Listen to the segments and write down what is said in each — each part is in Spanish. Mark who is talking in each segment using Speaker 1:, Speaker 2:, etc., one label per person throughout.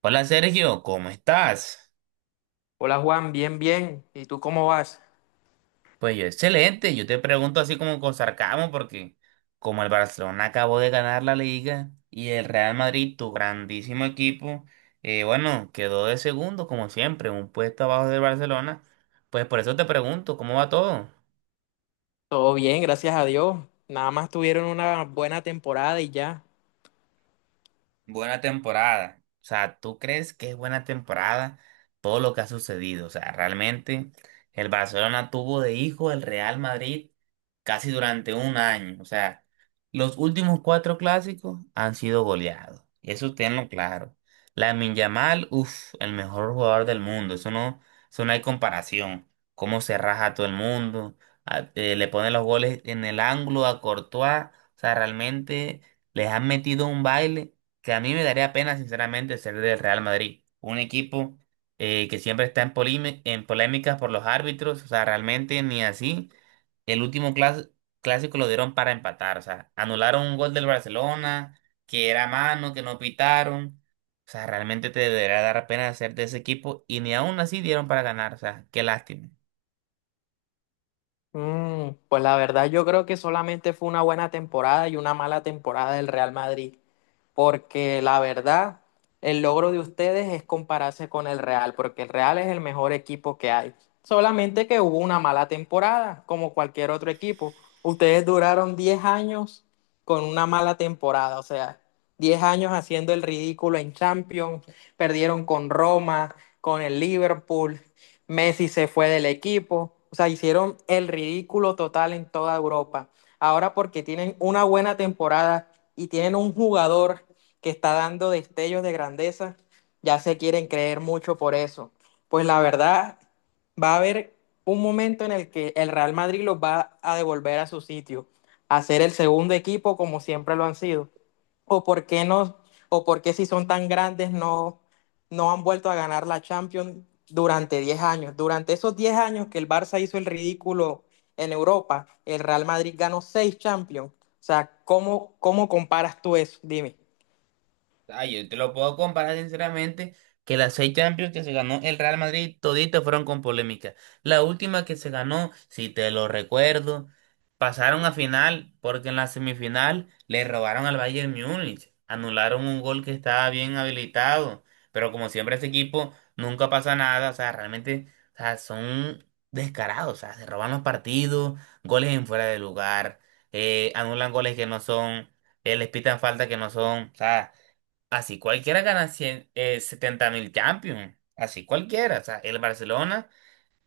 Speaker 1: Hola Sergio, ¿cómo estás?
Speaker 2: Hola Juan, bien, bien. ¿Y tú cómo vas?
Speaker 1: Pues yo excelente, yo te pregunto así como con sarcasmo porque como el Barcelona acabó de ganar la liga y el Real Madrid, tu grandísimo equipo, bueno, quedó de segundo como siempre, un puesto abajo del Barcelona, pues por eso te pregunto, ¿cómo va todo?
Speaker 2: Todo bien, gracias a Dios. Nada más tuvieron una buena temporada y ya.
Speaker 1: Buena temporada. O sea, ¿tú crees que es buena temporada todo lo que ha sucedido? O sea, realmente el Barcelona tuvo de hijo el Real Madrid casi durante un año. O sea, los últimos cuatro clásicos han sido goleados. Eso tenlo claro. Lamine Yamal, uff, el mejor jugador del mundo. Eso no hay comparación. Cómo se raja a todo el mundo. Le pone los goles en el ángulo a Courtois. O sea, realmente les han metido un baile que a mí me daría pena, sinceramente, ser del Real Madrid. Un equipo que siempre está en polémicas por los árbitros, o sea, realmente ni así. El último clásico lo dieron para empatar, o sea, anularon un gol del Barcelona, que era mano, que no pitaron. O sea, realmente te debería dar pena ser de ese equipo y ni aún así dieron para ganar, o sea, qué lástima.
Speaker 2: Pues la verdad yo creo que solamente fue una buena temporada y una mala temporada del Real Madrid, porque la verdad, el logro de ustedes es compararse con el Real, porque el Real es el mejor equipo que hay. Solamente que hubo una mala temporada, como cualquier otro equipo. Ustedes duraron 10 años con una mala temporada, o sea, 10 años haciendo el ridículo en Champions, perdieron con Roma, con el Liverpool, Messi se fue del equipo, o sea, hicieron el ridículo total en toda Europa. Ahora porque tienen una buena temporada y tienen un jugador que está dando destellos de grandeza, ya se quieren creer mucho por eso. Pues la verdad, va a haber un momento en el que el Real Madrid los va a devolver a su sitio, a ser el segundo equipo como siempre lo han sido. ¿O por qué no? ¿O por qué si son tan grandes no no han vuelto a ganar la Champions durante 10 años? Durante esos 10 años que el Barça hizo el ridículo en Europa, el Real Madrid ganó 6 Champions. O sea, ¿cómo comparas tú eso? Dime.
Speaker 1: Ah, yo te lo puedo comparar sinceramente que las seis Champions que se ganó el Real Madrid toditas fueron con polémica. La última que se ganó, si te lo recuerdo, pasaron a final porque en la semifinal le robaron al Bayern Múnich, anularon un gol que estaba bien habilitado, pero como siempre ese equipo nunca pasa nada, o sea, realmente, o sea, son descarados, o sea, se roban los partidos, goles en fuera de lugar, anulan goles que no son, les pitan falta que no son, o sea. Así cualquiera gana 100 70 mil Champions. Así cualquiera. O sea, el Barcelona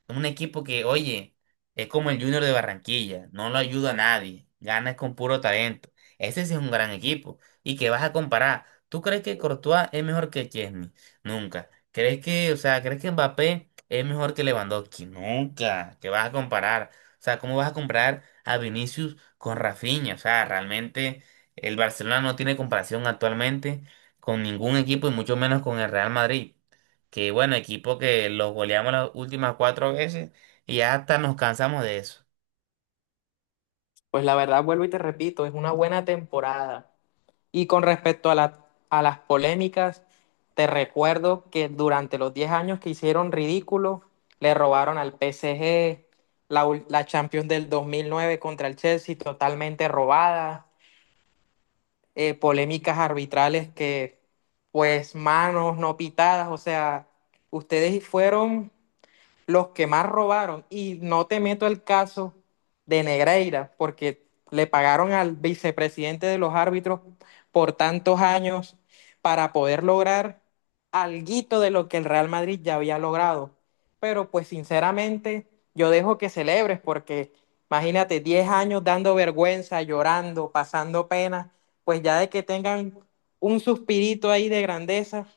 Speaker 1: un equipo que, oye, es como el Junior de Barranquilla, no lo ayuda a nadie, ganas con puro talento. Ese sí es un gran equipo. ¿Y que vas a comparar? ¿Tú crees que Courtois es mejor que Chesney? Nunca. ¿Crees que, o sea, crees que Mbappé es mejor que Lewandowski? Nunca. ¿Qué vas a comparar? O sea, ¿cómo vas a comparar a Vinicius con Rafinha? O sea, realmente el Barcelona no tiene comparación actualmente con ningún equipo y mucho menos con el Real Madrid. Que bueno, equipo que los goleamos las últimas cuatro veces y ya hasta nos cansamos de eso.
Speaker 2: Pues la verdad, vuelvo y te repito, es una buena temporada. Y con respecto a la- a las polémicas, te recuerdo que durante los 10 años que hicieron ridículo, le robaron al PSG la Champions del 2009 contra el Chelsea, totalmente robada, polémicas arbitrales que, pues, manos no pitadas, o sea, ustedes fueron los que más robaron, y no te meto el caso de Negreira, porque le pagaron al vicepresidente de los árbitros por tantos años para poder lograr alguito de lo que el Real Madrid ya había logrado. Pero pues sinceramente yo dejo que celebres porque, imagínate, 10 años dando vergüenza, llorando, pasando pena, pues ya de que tengan un suspirito ahí de grandeza,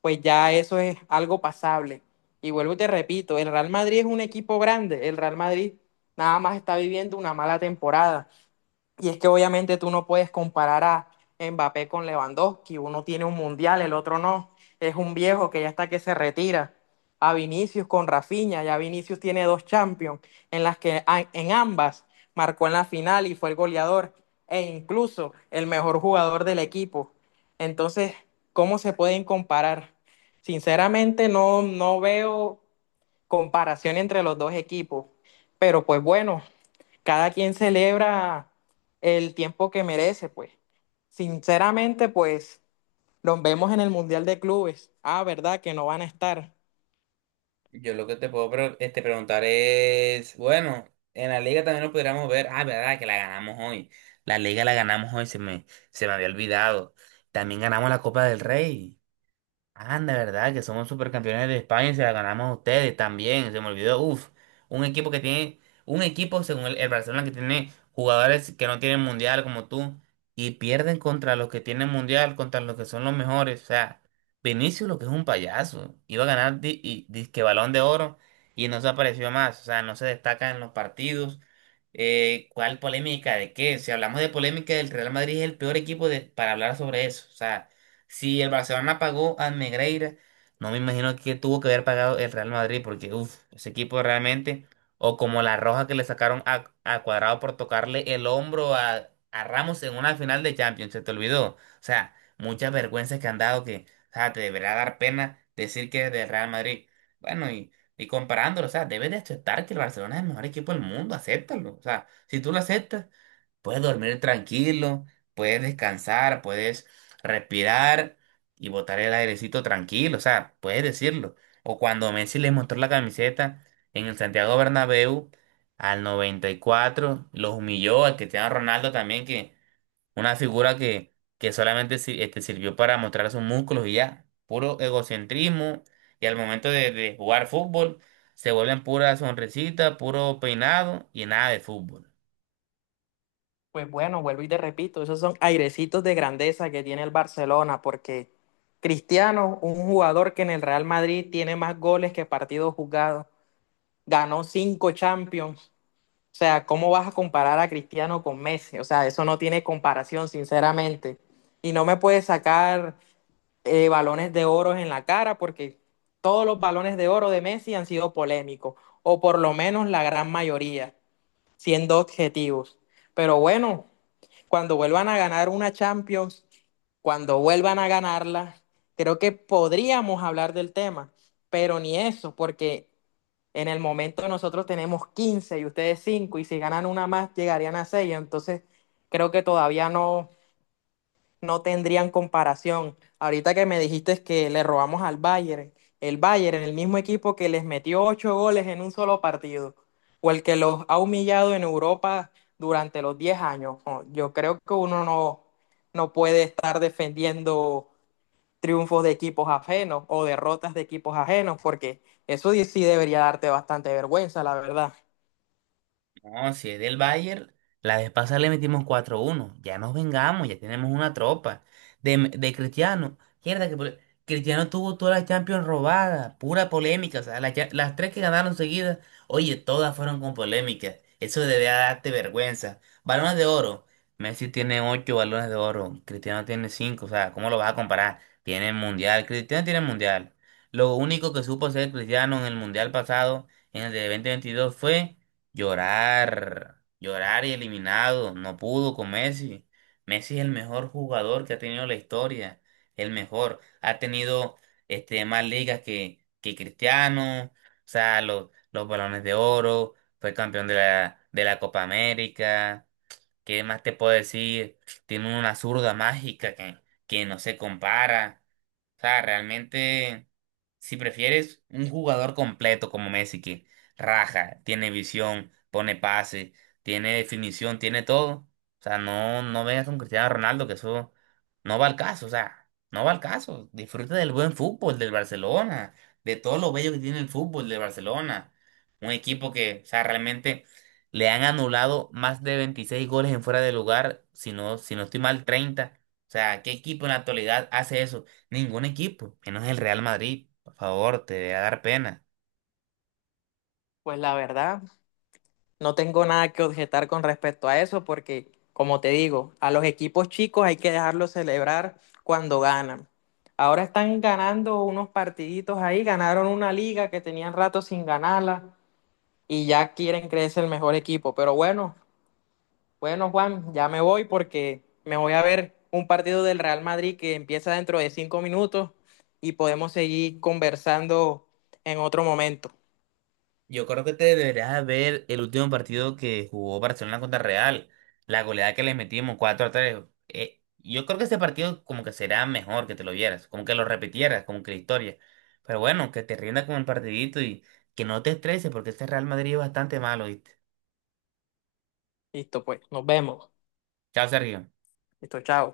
Speaker 2: pues ya eso es algo pasable. Y vuelvo y te repito, el Real Madrid es un equipo grande, el Real Madrid nada más está viviendo una mala temporada. Y es que obviamente tú no puedes comparar a Mbappé con Lewandowski. Uno tiene un mundial, el otro no. Es un viejo que ya está que se retira. A Vinicius con Rafinha. Ya Vinicius tiene dos Champions en las que en ambas marcó en la final y fue el goleador e incluso el mejor jugador del equipo. Entonces, ¿cómo se pueden comparar? Sinceramente no, no veo comparación entre los dos equipos. Pero pues bueno, cada quien celebra el tiempo que merece, pues. Sinceramente, pues los vemos en el Mundial de Clubes. Ah, ¿verdad? Que no van a estar.
Speaker 1: Yo lo que te puedo preguntar es, bueno, en la liga también lo pudiéramos ver. Ah, verdad, que la ganamos hoy. La liga la ganamos hoy, se me había olvidado. También ganamos la Copa del Rey. Anda, ¿verdad? Que somos supercampeones de España y se la ganamos a ustedes también. Se me olvidó. Uf, un equipo que tiene, un equipo según el Barcelona que tiene jugadores que no tienen mundial como tú y pierden contra los que tienen mundial, contra los que son los mejores. O sea, Vinicius lo que es un payaso. Iba a ganar disque balón de oro y no se apareció más. O sea, no se destaca en los partidos. ¿Cuál polémica de qué? Si hablamos de polémica, el Real Madrid es el peor equipo para hablar sobre eso. O sea. Si el Barcelona pagó al Negreira, no me imagino que tuvo que haber pagado el Real Madrid, porque uff, ese equipo realmente, o como la roja que le sacaron a Cuadrado por tocarle el hombro a Ramos en una final de Champions, se te olvidó. O sea, muchas vergüenzas que han dado que, o sea, te deberá dar pena decir que es del Real Madrid. Bueno, y comparándolo, o sea, debes de aceptar que el Barcelona es el mejor equipo del mundo, acéptalo. O sea, si tú lo aceptas, puedes dormir tranquilo, puedes descansar, puedes respirar y botar el airecito tranquilo, o sea, puedes decirlo. O cuando Messi le mostró la camiseta en el Santiago Bernabéu al 94, los humilló al Cristiano Ronaldo también, que una figura que solamente sirvió para mostrar sus músculos y ya, puro egocentrismo, y al momento de jugar fútbol se vuelven pura sonrisita, puro peinado y nada de fútbol.
Speaker 2: Pues bueno, vuelvo y te repito, esos son airecitos de grandeza que tiene el Barcelona, porque Cristiano, un jugador que en el Real Madrid tiene más goles que partidos jugados, ganó cinco Champions. O sea, ¿cómo vas a comparar a Cristiano con Messi? O sea, eso no tiene comparación, sinceramente. Y no me puedes sacar balones de oro en la cara, porque todos los balones de oro de Messi han sido polémicos, o por lo menos la gran mayoría, siendo objetivos. Pero bueno, cuando vuelvan a ganar una Champions, cuando vuelvan a ganarla, creo que podríamos hablar del tema, pero ni eso, porque en el momento nosotros tenemos 15 y ustedes cinco, y si ganan una más llegarían a 6. Entonces creo que todavía no, no tendrían comparación. Ahorita que me dijiste que le robamos al Bayern, el mismo equipo que les metió ocho goles en un solo partido, o el que los ha humillado en Europa durante los 10 años, no, yo creo que uno no, no puede estar defendiendo triunfos de equipos ajenos o derrotas de equipos ajenos, porque eso sí debería darte bastante vergüenza, la verdad.
Speaker 1: No, si es del Bayern, la vez pasada le metimos 4-1. Ya nos vengamos, ya tenemos una tropa. De Cristiano, mierda que pole- Cristiano tuvo toda la Champions robada, pura polémica. O sea, las tres que ganaron seguidas, oye, todas fueron con polémica. Eso debe darte vergüenza. Balones de oro. Messi tiene ocho balones de oro, Cristiano tiene cinco. O sea, ¿cómo lo vas a comparar? Tiene el mundial, Cristiano tiene el mundial. Lo único que supo hacer Cristiano en el mundial pasado, en el de 2022, fue. Llorar, llorar y eliminado, no pudo con Messi. Messi es el mejor jugador que ha tenido la historia, el mejor. Ha tenido más ligas que Cristiano, o sea, los balones de oro, fue campeón de la Copa América. ¿Qué más te puedo decir? Tiene una zurda mágica que no se compara. O sea, realmente, si prefieres un jugador completo como Messi, que raja, tiene visión, pone pase, tiene definición, tiene todo. O sea, no, no vengas con Cristiano Ronaldo, que eso no va al caso. O sea, no va al caso. Disfruta del buen fútbol del Barcelona, de todo lo bello que tiene el fútbol del Barcelona. Un equipo que, o sea, realmente le han anulado más de 26 goles en fuera de lugar, si no estoy mal, 30. O sea, ¿qué equipo en la actualidad hace eso? Ningún equipo, menos el Real Madrid. Por favor, te debe dar pena.
Speaker 2: Pues la verdad, no tengo nada que objetar con respecto a eso porque, como te digo, a los equipos chicos hay que dejarlos celebrar cuando ganan. Ahora están ganando unos partiditos ahí, ganaron una liga que tenían rato sin ganarla y ya quieren creerse el mejor equipo. Pero bueno, bueno Juan, ya me voy porque me voy a ver un partido del Real Madrid que empieza dentro de 5 minutos y podemos seguir conversando en otro momento.
Speaker 1: Yo creo que te deberías ver el último partido que jugó Barcelona contra Real. La goleada que le metimos, 4-3. Yo creo que ese partido como que será mejor que te lo vieras, como que lo repitieras, como que la historia. Pero bueno, que te rinda con el partidito y que no te estreses porque este Real Madrid es bastante malo, ¿viste?
Speaker 2: Listo, pues, nos vemos.
Speaker 1: Chao, Sergio.
Speaker 2: Listo, chao.